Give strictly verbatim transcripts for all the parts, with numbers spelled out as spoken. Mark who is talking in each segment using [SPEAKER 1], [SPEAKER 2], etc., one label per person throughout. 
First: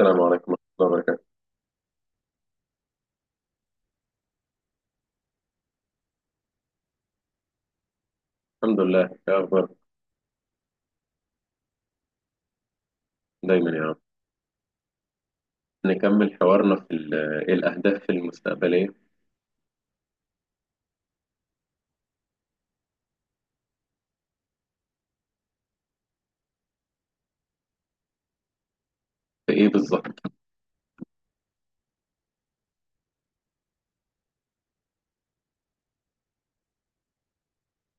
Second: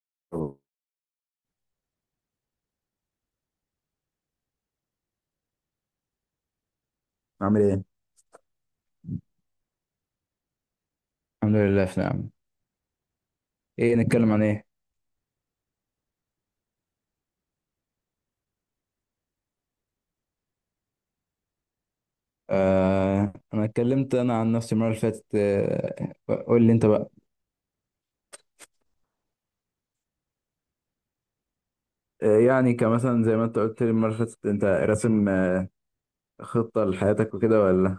[SPEAKER 1] السلام عليكم ورحمة الله وبركاته.
[SPEAKER 2] عامل ايه؟
[SPEAKER 1] الحمد لله. إيه أخبارك؟
[SPEAKER 2] الحمد لله في نعم.
[SPEAKER 1] دايما يا عم.
[SPEAKER 2] ايه نتكلم عن ايه؟
[SPEAKER 1] نكمل حوارنا في ال- إيه الأهداف المستقبلية.
[SPEAKER 2] آه انا اتكلمت انا عن نفسي المره اللي فاتت آه قول لي انت بقى.
[SPEAKER 1] في إيه بالظبط؟
[SPEAKER 2] آه، يعني كمثلا زي ما انت قلت لي المرة اللي فاتت انت راسم آه، خطة لحياتك وكده ولا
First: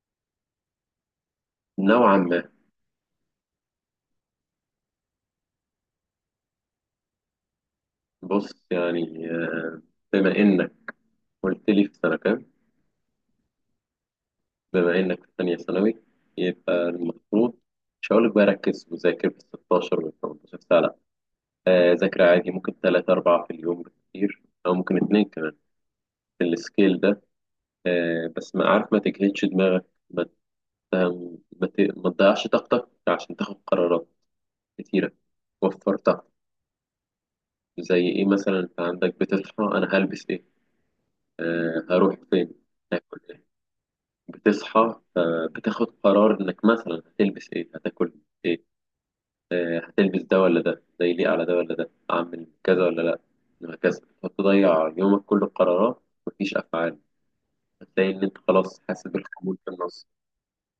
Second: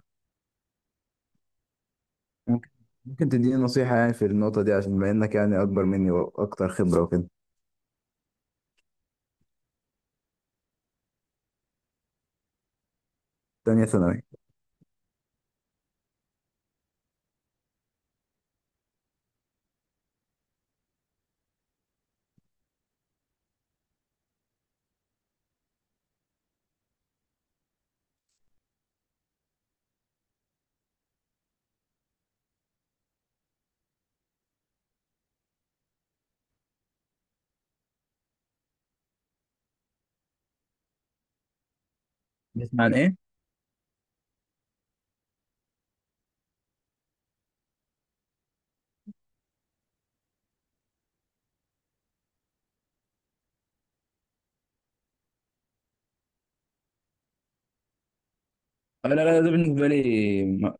[SPEAKER 1] نوعا ما.
[SPEAKER 2] ممكن ممكن تديني نصيحة، يعني في النقطة دي، عشان بما انك يعني اكبر مني واكتر خبرة وكده.
[SPEAKER 1] بص يعني آه، بما إنك قلت لي في سنة كام؟
[SPEAKER 2] تانية ثانوي.
[SPEAKER 1] بما إنك في ثانية ثانوي يبقى المفروض مش هقولك بقى ركز وذاكر بال ستاشر وال تمنتاشر ساعة، لأ. آه، ذاكر عادي، ممكن تلاتة أربعة في اليوم بالكتير، أو ممكن اتنين كمان في السكيل ده. آه، بس ما عارف، ما تجهدش دماغك. ف- ما ت- ما تضيعش طاقتك عشان تاخد قرارات كتيرة. وفر طاقة. زي إيه؟ مثلا أنت عندك بتصحى، أنا هلبس إيه، آه هروح فين،
[SPEAKER 2] بتسمع عن
[SPEAKER 1] هاكل
[SPEAKER 2] ايه؟
[SPEAKER 1] إيه. بتصحى، آه بتاخد قرار إنك مثلا هتلبس إيه، هتاكل إيه، آه هتلبس ده ولا ده، ده يليق على ده ولا ده، أعمل كذا ولا لأ، وهكذا. هتضيع يومك كله قرارات مفيش أفعال. هتلاقي إن أنت خلاص حاسس
[SPEAKER 2] آه لا، لا، ده
[SPEAKER 1] بالخمول في
[SPEAKER 2] بالنسبه
[SPEAKER 1] النص.
[SPEAKER 2] لي ما...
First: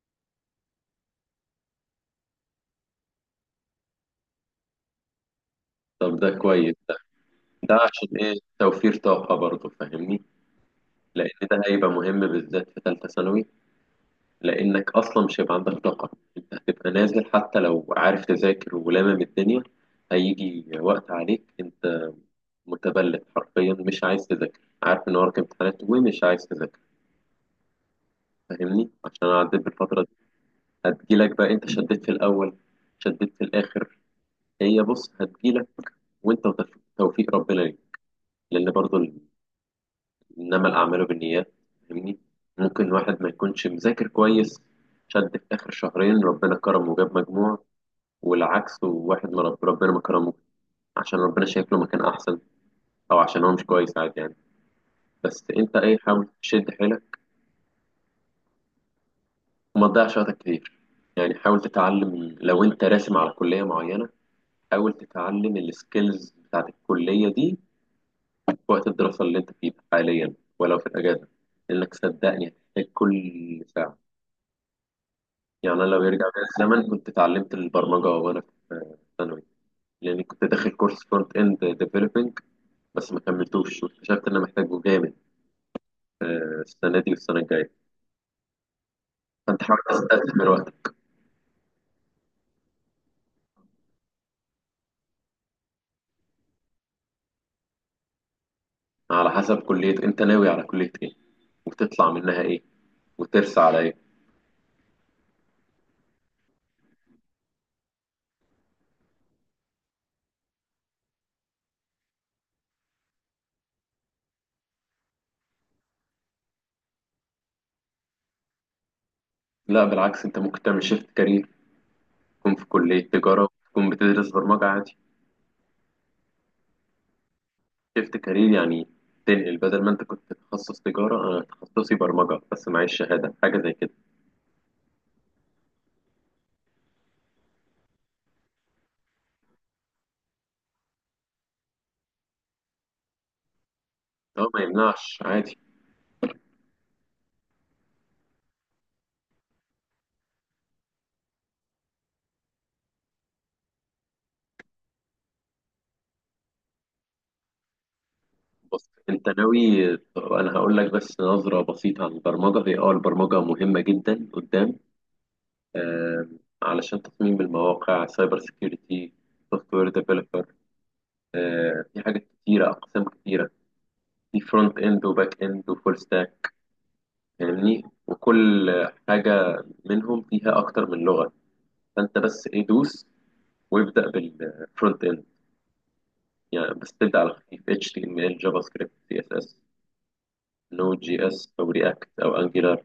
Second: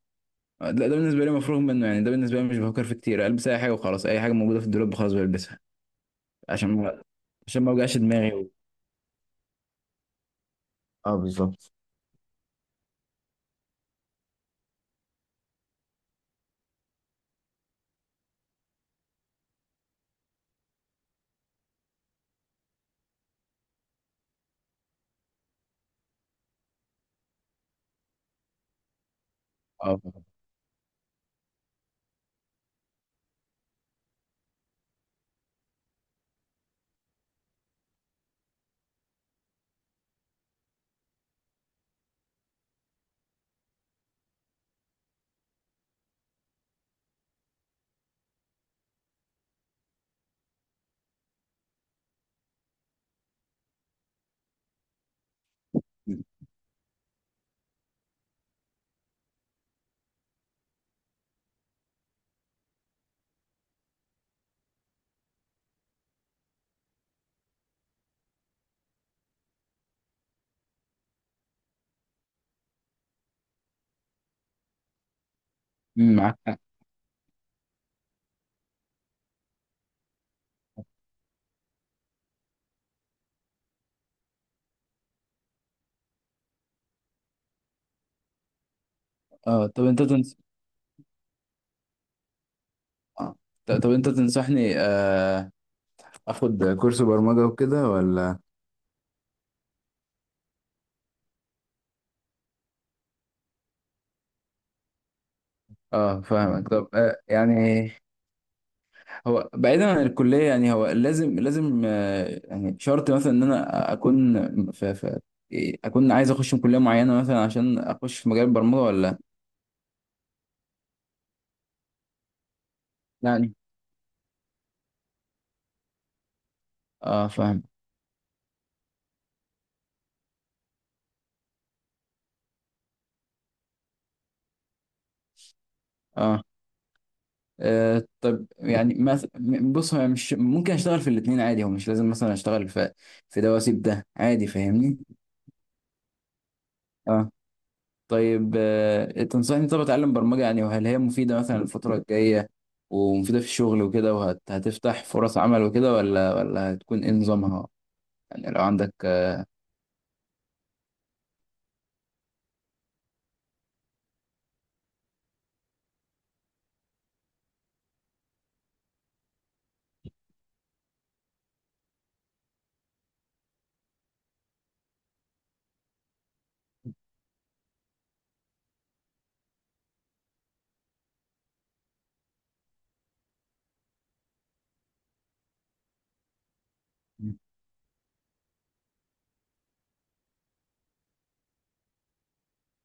[SPEAKER 2] لا، ده بالنسبه لي مفروغ منه، يعني ده بالنسبه لي مش بفكر فيه كتير، البس اي حاجه وخلاص، اي حاجه موجوده في الدولاب خلاص بلبسها،
[SPEAKER 1] طب ده
[SPEAKER 2] عشان
[SPEAKER 1] كويس ده.
[SPEAKER 2] ما عشان ما
[SPEAKER 1] ده
[SPEAKER 2] اوجعش
[SPEAKER 1] عشان إيه؟
[SPEAKER 2] دماغي.
[SPEAKER 1] توفير طاقة برضه، فاهمني؟
[SPEAKER 2] اه،
[SPEAKER 1] لان ده
[SPEAKER 2] بالظبط.
[SPEAKER 1] هيبقى مهم بالذات في ثالثه ثانوي، لانك اصلا مش هيبقى عندك طاقه. انت هتبقى نازل حتى لو عارف تذاكر ولامم الدنيا. هيجي وقت عليك انت متبلد حرفيا، مش عايز تذاكر، عارف ان وراك امتحانات ومش عايز تذاكر. فاهمني؟ عشان اعدي
[SPEAKER 2] اه.
[SPEAKER 1] بالفتره دي. هتجيلك بقى، انت شديت في الاول شديت في الاخر. هي بص هتجيلك، وانت وتف- توفيق ربنا ليك. لان برضو إنما الأعمال بالنيات، فاهمني. ممكن واحد ما يكونش مذاكر كويس، شد في آخر شهرين، ربنا كرمه وجاب مجموع. والعكس، وواحد ما رب- ربنا ما كرمه، عشان ربنا شايف له مكان أحسن، أو عشان هو مش كويس، عادي يعني. بس أنت إيه،
[SPEAKER 2] مم،
[SPEAKER 1] حاول تشد حيلك وما تضيعش وقتك كتير. يعني حاول تتعلم، لو أنت راسم على كلية معينة حاول تتعلم السكيلز بتاعت الكلية دي في وقت الدراسة اللي أنت فيه حاليا، ولو في الأجازة، لأنك صدقني هتحتاج كل ساعة. يعني أنا لو يرجع
[SPEAKER 2] معاك
[SPEAKER 1] بيا
[SPEAKER 2] حق.
[SPEAKER 1] الزمن كنت اتعلمت البرمجة وأنا في ثانوي، لأني كنت داخل كورس فرونت إند ديفلوبينج بس ما كملتوش، واكتشفت إن أنا محتاجه جامد السنة دي والسنة الجاية. فأنت
[SPEAKER 2] اه،
[SPEAKER 1] حاول
[SPEAKER 2] طب انت تنص...
[SPEAKER 1] تستثمر وقتك.
[SPEAKER 2] اه ط- طب انت تنصحني آه اخد كورس برمجة وكده ولا؟
[SPEAKER 1] على حسب كلية، أنت ناوي على كلية إيه، وتطلع منها إيه، وترسى على إيه.
[SPEAKER 2] اه، فاهمك. طب آه يعني هو بعيدا عن الكلية، يعني هو لازم لازم آه يعني شرط مثلا ان انا اكون في, في إيه، اكون عايز اخش من كلية معينة مثلا عشان اخش في مجال البرمجة ولا
[SPEAKER 1] لا بالعكس، أنت ممكن تعمل شيفت كارير، تكون في كلية تجارة
[SPEAKER 2] يعني؟
[SPEAKER 1] وتكون بتدرس برمجة عادي.
[SPEAKER 2] اه، فاهم.
[SPEAKER 1] شيفت كارير يعني تنقل، بدل ما أنت كنت تخصص تجارة، أنا تخصصي برمجة بس معيش شهادة حاجة زي كده.
[SPEAKER 2] اه. آه طب يعني مثلا، بص، هو مش ممكن اشتغل في الاثنين عادي؟ هو مش لازم مثلا اشتغل في في ده واسيب ده عادي،
[SPEAKER 1] اه ما
[SPEAKER 2] فاهمني؟
[SPEAKER 1] يمنعش، عادي.
[SPEAKER 2] اه. طيب آه تنصحني طب اتعلم برمجة يعني؟ وهل هي مفيدة مثلا الفترة الجاية، ومفيدة في الشغل وكده، وهتفتح فرص عمل وكده، ولا ولا هتكون ايه نظامها، يعني لو
[SPEAKER 1] بص
[SPEAKER 2] عندك؟
[SPEAKER 1] انت ناوي، انا هقول لك بس نظرة بسيطة عن البرمجة. هي اه البرمجة مهمة جدا قدام، آم، علشان تصميم المواقع، سايبر سيكيورتي، سوفت وير ديفلوبر. في حاجات كتيرة، اقسام كتيرة. في فرونت اند وباك اند وفول ستاك، فاهمني؟ وكل حاجة منهم فيها اكتر من لغة. فانت بس ايه، دوس وابدأ بالفرونت اند. يعني بس تبدأ على خفيف إتش تي إم إل جافا سكريبت سي إس إس، نود جي اس او رياكت او انجلر.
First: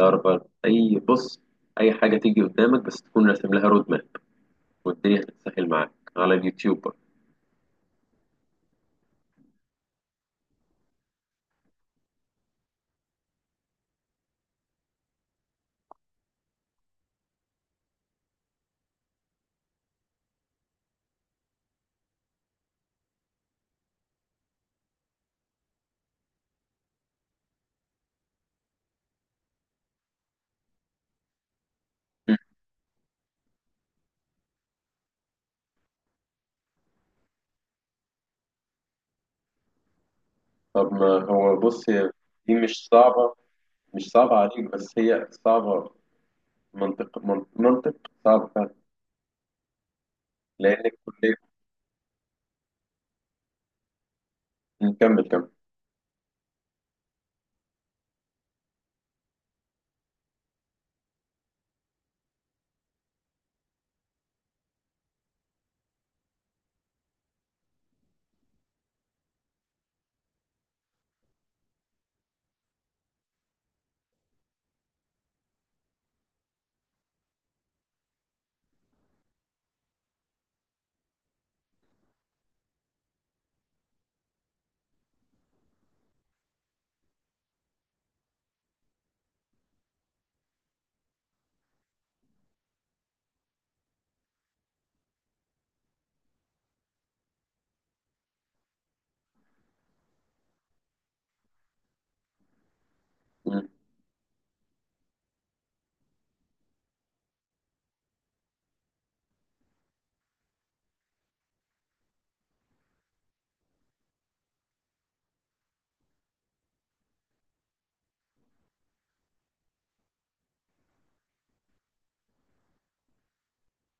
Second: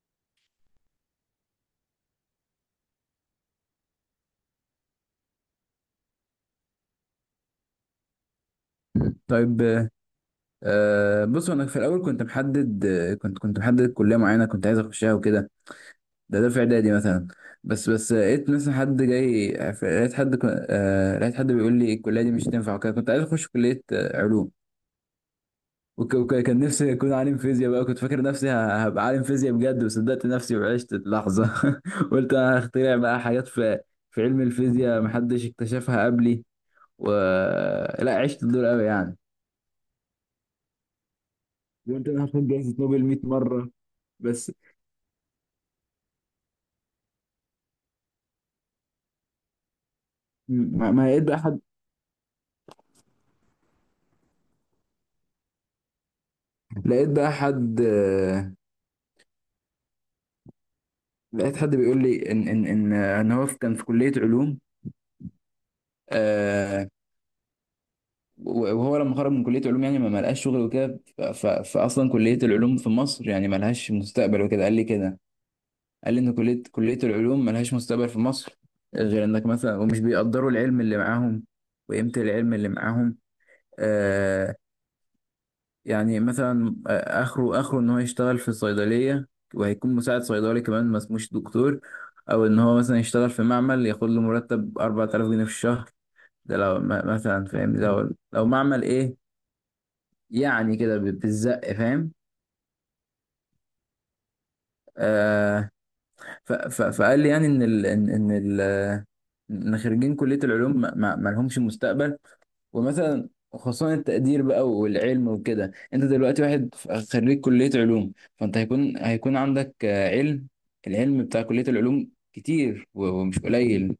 [SPEAKER 1] الأربعة أي، بص أي حاجة تيجي قدامك بس تكون راسم لها رود ماب، والدنيا هتتسهل معاك على اليوتيوب برضه.
[SPEAKER 2] طيب. آه بص، انا في الاول كنت محدد، كنت كنت محدد كليه معينه كنت عايز اخشها وكده، ده ده في اعدادي مثلا. بس بس لقيت مثلا حد جاي، لقيت حد ك- آه، لقيت حد بيقول لي الكليه دي مش تنفع وكده. كنت عايز اخش كليه آه، علوم. وك- وك- كان نفسي اكون عالم فيزياء بقى، كنت فاكر نفسي ه- هبقى عالم فيزياء بجد، وصدقت نفسي وعشت اللحظه قلت
[SPEAKER 1] مم.
[SPEAKER 2] انا هخترع بقى حاجات في في علم الفيزياء محدش اكتشفها قبلي و لا، عشت الدور قوي يعني.
[SPEAKER 1] طب ما هو بص
[SPEAKER 2] قلت
[SPEAKER 1] هي
[SPEAKER 2] انا هاخد
[SPEAKER 1] دي
[SPEAKER 2] جائزه
[SPEAKER 1] مش
[SPEAKER 2] نوبل 100
[SPEAKER 1] صعبة،
[SPEAKER 2] مره.
[SPEAKER 1] مش صعبة
[SPEAKER 2] بس
[SPEAKER 1] عليك، بس هي صعبة. منطق، من- منطق صعب فعلا.
[SPEAKER 2] ما,
[SPEAKER 1] لأنك
[SPEAKER 2] ما لقيت
[SPEAKER 1] كلية،
[SPEAKER 2] بقى حد.
[SPEAKER 1] نكمل كمل.
[SPEAKER 2] لقيت بقى حد لقيت حد بيقول لي ان ان ان ان هو كان في كليه علوم آه وهو لما خرج من كليه علوم يعني ما ما لقاش شغل وكده. ف- ف- فاصلا كليه العلوم في مصر يعني ما لهاش مستقبل وكده، قال لي كده. قال لي ان كليه كليه العلوم ما لهاش مستقبل في مصر، غير انك مثلا، ومش بيقدروا العلم اللي معاهم وقيمه العلم اللي معاهم آه، يعني مثلا آه، اخره اخره ان هو يشتغل في الصيدليه، وهيكون مساعد صيدلي كمان ما اسموش دكتور، او ان هو مثلا يشتغل في معمل ياخد له مرتب اربع تلاف جنيه في الشهر. ده لو م- مثلا فاهم، لو لو معمل ايه يعني، كده ب- بالزق فاهم
[SPEAKER 1] مم.
[SPEAKER 2] آه ف ف فقال لي يعني ان ال ان ان ال- ان خريجين كليه العلوم ما, ما ما لهمش مستقبل، ومثلا خصوصا التقدير بقى والعلم وكده. انت دلوقتي واحد ف- خريج كلية علوم، فانت هيكون هيكون عندك آه، علم. العلم بتاع كلية العلوم كتير و- ومش قليل.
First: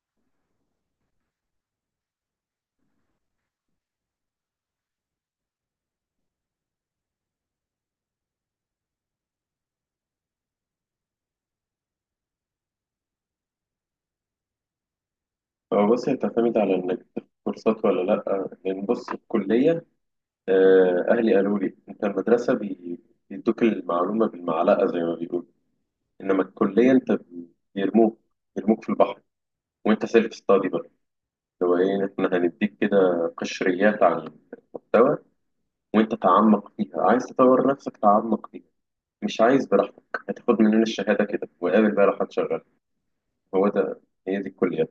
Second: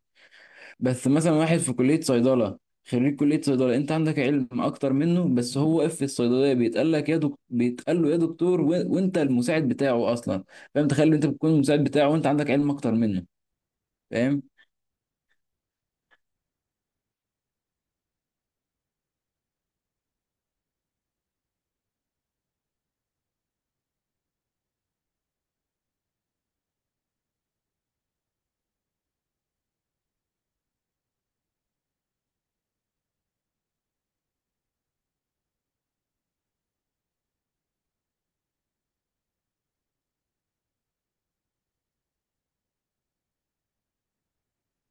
[SPEAKER 2] بس مثلا واحد في كلية صيدلة، خريج كلية صيدلة، انت عندك علم اكتر منه، بس هو واقف في الصيدلية بيتقال لك يا دكتور، بيتقال له يا دكتور و... وانت المساعد بتاعه اصلا. فاهم؟ تخيل، انت بتكون المساعد بتاعه وانت عندك علم اكتر منه، فاهم؟
[SPEAKER 1] هو بص هي بتعتمد على إنك تاخد كورسات ولا لأ. لأن بص الكلية، آه، أهلي قالوا لي أنت المدرسة بي- بيدوك المعلومة بالمعلقة زي ما بيقولوا. إنما الكلية أنت بيرموك، يرموك في البحر، وانت سيلف ستادي بقى. هو ايه، احنا هنديك كده قشريات عن المحتوى، وانت تعمق فيها. عايز تطور نفسك، تعمق فيها. مش عايز، براحتك، هتاخد مننا الشهادة كده وقابل بقى راح تشغل. هو ده، هي دي الكلية.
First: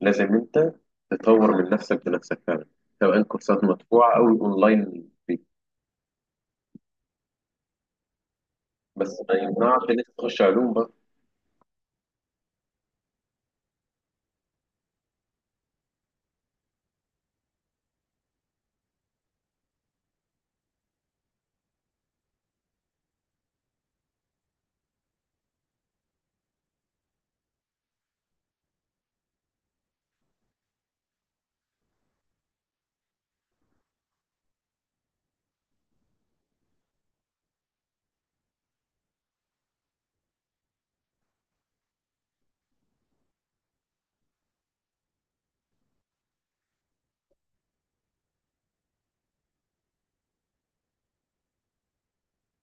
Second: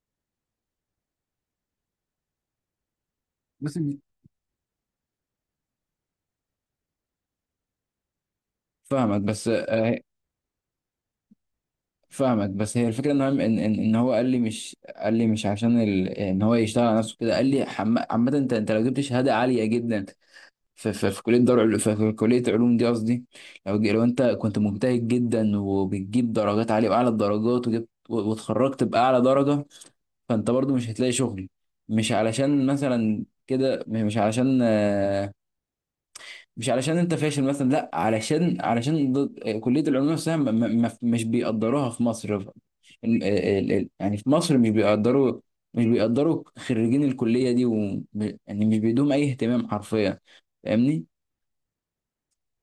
[SPEAKER 1] لازم انت تطور من نفسك بنفسك فعلا، سواء كورسات
[SPEAKER 2] بس،
[SPEAKER 1] مدفوعة او اونلاين فري. بس
[SPEAKER 2] فاهمك.
[SPEAKER 1] ما
[SPEAKER 2] بس
[SPEAKER 1] يمنعش ان
[SPEAKER 2] آه،
[SPEAKER 1] انت تخش علوم بقى.
[SPEAKER 2] فاهمك. بس هي الفكره ان هو ان ان إن هو قال لي، مش قال لي مش عشان ال... ان هو يشتغل على نفسه كده. قال لي حم... عامه، انت انت لو جبت شهاده عاليه جدا في في, في كليه دار عل- في, في كليه علوم دي قصدي، لو ج- لو انت كنت مجتهد جدا وبتجيب درجات عاليه واعلى الدرجات، وجبت و- واتخرجت باعلى درجه، فانت برضو مش هتلاقي شغل. مش علشان مثلا كده مش علشان مش علشان انت فاشل مثلا، لا، علشان علشان ضد- آه، كلية العلوم نفسها م- م- م- مش بيقدروها في مصر. ال- ال- ال- يعني في مصر مش بيقدروا، مش بيقدروا خريجين الكلية دي و يعني مش بيدوهم أي اهتمام حرفيا، فاهمني؟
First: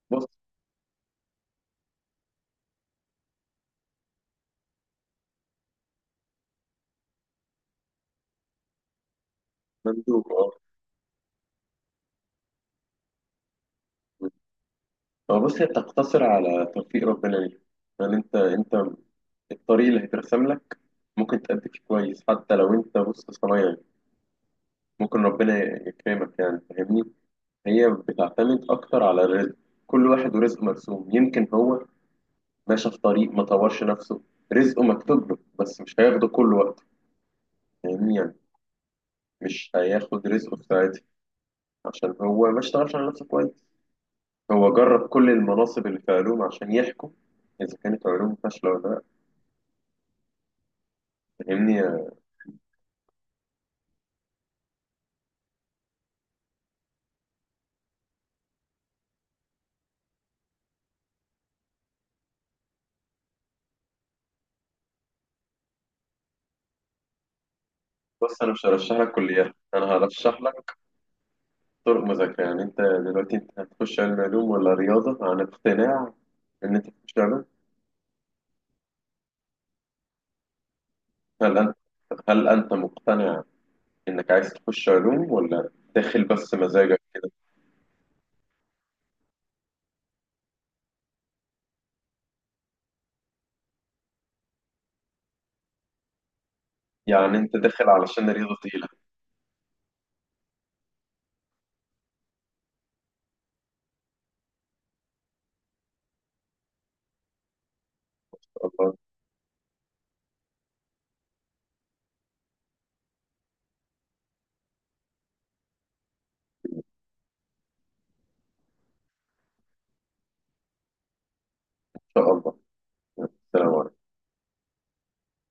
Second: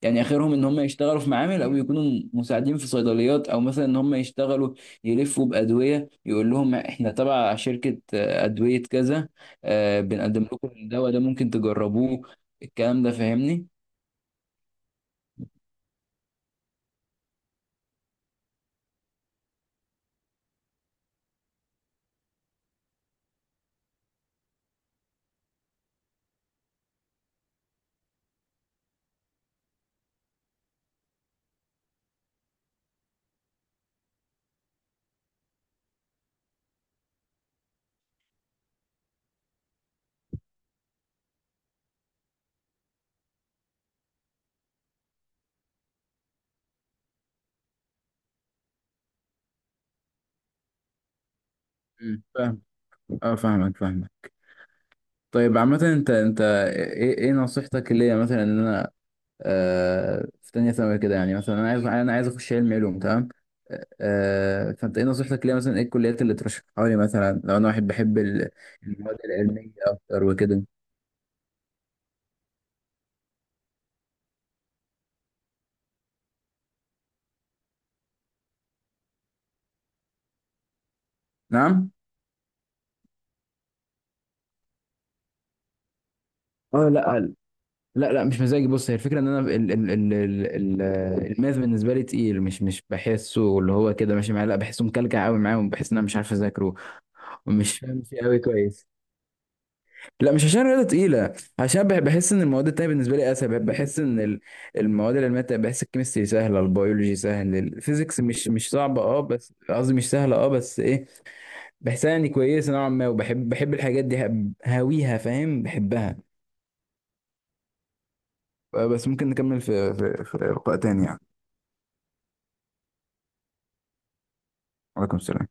[SPEAKER 2] يعني
[SPEAKER 1] بص،
[SPEAKER 2] آخرهم إن هم يشتغلوا في معامل، أو يكونوا مساعدين في صيدليات، أو مثلا إن هم يشتغلوا يلفوا بأدوية يقول لهم إحنا تبع شركة آه، أدوية كذا آه،
[SPEAKER 1] مندوب
[SPEAKER 2] بنقدم
[SPEAKER 1] اه.
[SPEAKER 2] لكم الدواء ده ممكن تجربوه. الكلام ده فاهمني؟
[SPEAKER 1] هو بص هي بتقتصر على توفيق ربنا ليك. يعني انت انت الطريق اللي هيترسم لك ممكن تأدي فيه كويس، حتى لو انت بص صنايعي يعني، ممكن ربنا يكرمك، يعني فاهمني. هي بتعتمد اكتر على الرزق. كل واحد ورزقه مرسوم. يمكن هو ماشي في طريق ما طورش نفسه، رزقه مكتوب له بس مش هياخده كل وقت. فاهمني يعني؟ مش هياخد رزقه في ساعتها عشان هو ما اشتغلش على نفسه كويس. هو جرب كل المناصب اللي في علوم عشان يحكم اذا كانت علوم فاشله ولا لا؟ فاهمني.
[SPEAKER 2] مم. اه، فاهمك، فاهمك. طيب عامة، انت انت ايه ايه نصيحتك ليا مثلا، ان انا آه في تانية ثانوي كده، يعني مثلا انا عايز انا عايز اخش علم علوم، تمام؟ آه آه، فانت ايه نصيحتك ليا مثلا؟ ايه الكليات اللي ترشحها لي مثلا لو انا واحد بحب
[SPEAKER 1] بص
[SPEAKER 2] ال-
[SPEAKER 1] انا مش هرشح لك
[SPEAKER 2] المواد
[SPEAKER 1] كليات،
[SPEAKER 2] العلمية
[SPEAKER 1] انا
[SPEAKER 2] اكتر
[SPEAKER 1] هرشح
[SPEAKER 2] وكده؟
[SPEAKER 1] لك طرق مذاكره. يعني انت دلوقتي انت هتخش علم علوم ولا رياضه عن اقتناع ان انت تخش علوم؟ هل انت،
[SPEAKER 2] نعم.
[SPEAKER 1] هل انت مقتنع انك عايز تخش علوم، ولا داخل بس
[SPEAKER 2] اه،
[SPEAKER 1] مزاجك
[SPEAKER 2] لا،
[SPEAKER 1] كده؟
[SPEAKER 2] لا، لا، مش مزاجي. بص، هي الفكرة ان انا ال ال ال ال ال- الماث بالنسبة لي تقيل، مش مش بحسه اللي هو كده ماشي معايا، لا، بحسه مكلكع قوي معايا، وبحس ان انا مش عارف اذاكره
[SPEAKER 1] يعني انت
[SPEAKER 2] ومش
[SPEAKER 1] داخل
[SPEAKER 2] فاهم فيه
[SPEAKER 1] علشان
[SPEAKER 2] قوي
[SPEAKER 1] رياضه تقيله؟
[SPEAKER 2] كويس. لا، مش عشان رياضة تقيلة، عشان بح- بحس ان المواد التانية بالنسبة لي اسهل. بح- بحس ان ال- المواد العلمية التانية، بحس الكيمستري سهلة، البيولوجي سهل، الفيزيكس مش مش
[SPEAKER 1] الله. ان
[SPEAKER 2] صعبة، اه، بس قصدي مش سهلة، اه، بس ايه، بحسها يعني كويسة نوعا ما، وبحب بحب الحاجات دي، هب- هاويها، فاهم، بحبها. آه، بس ممكن نكمل في في في لقاء تاني يعني.
[SPEAKER 1] شاء الله. السلام عليكم.
[SPEAKER 2] وعليكم السلام.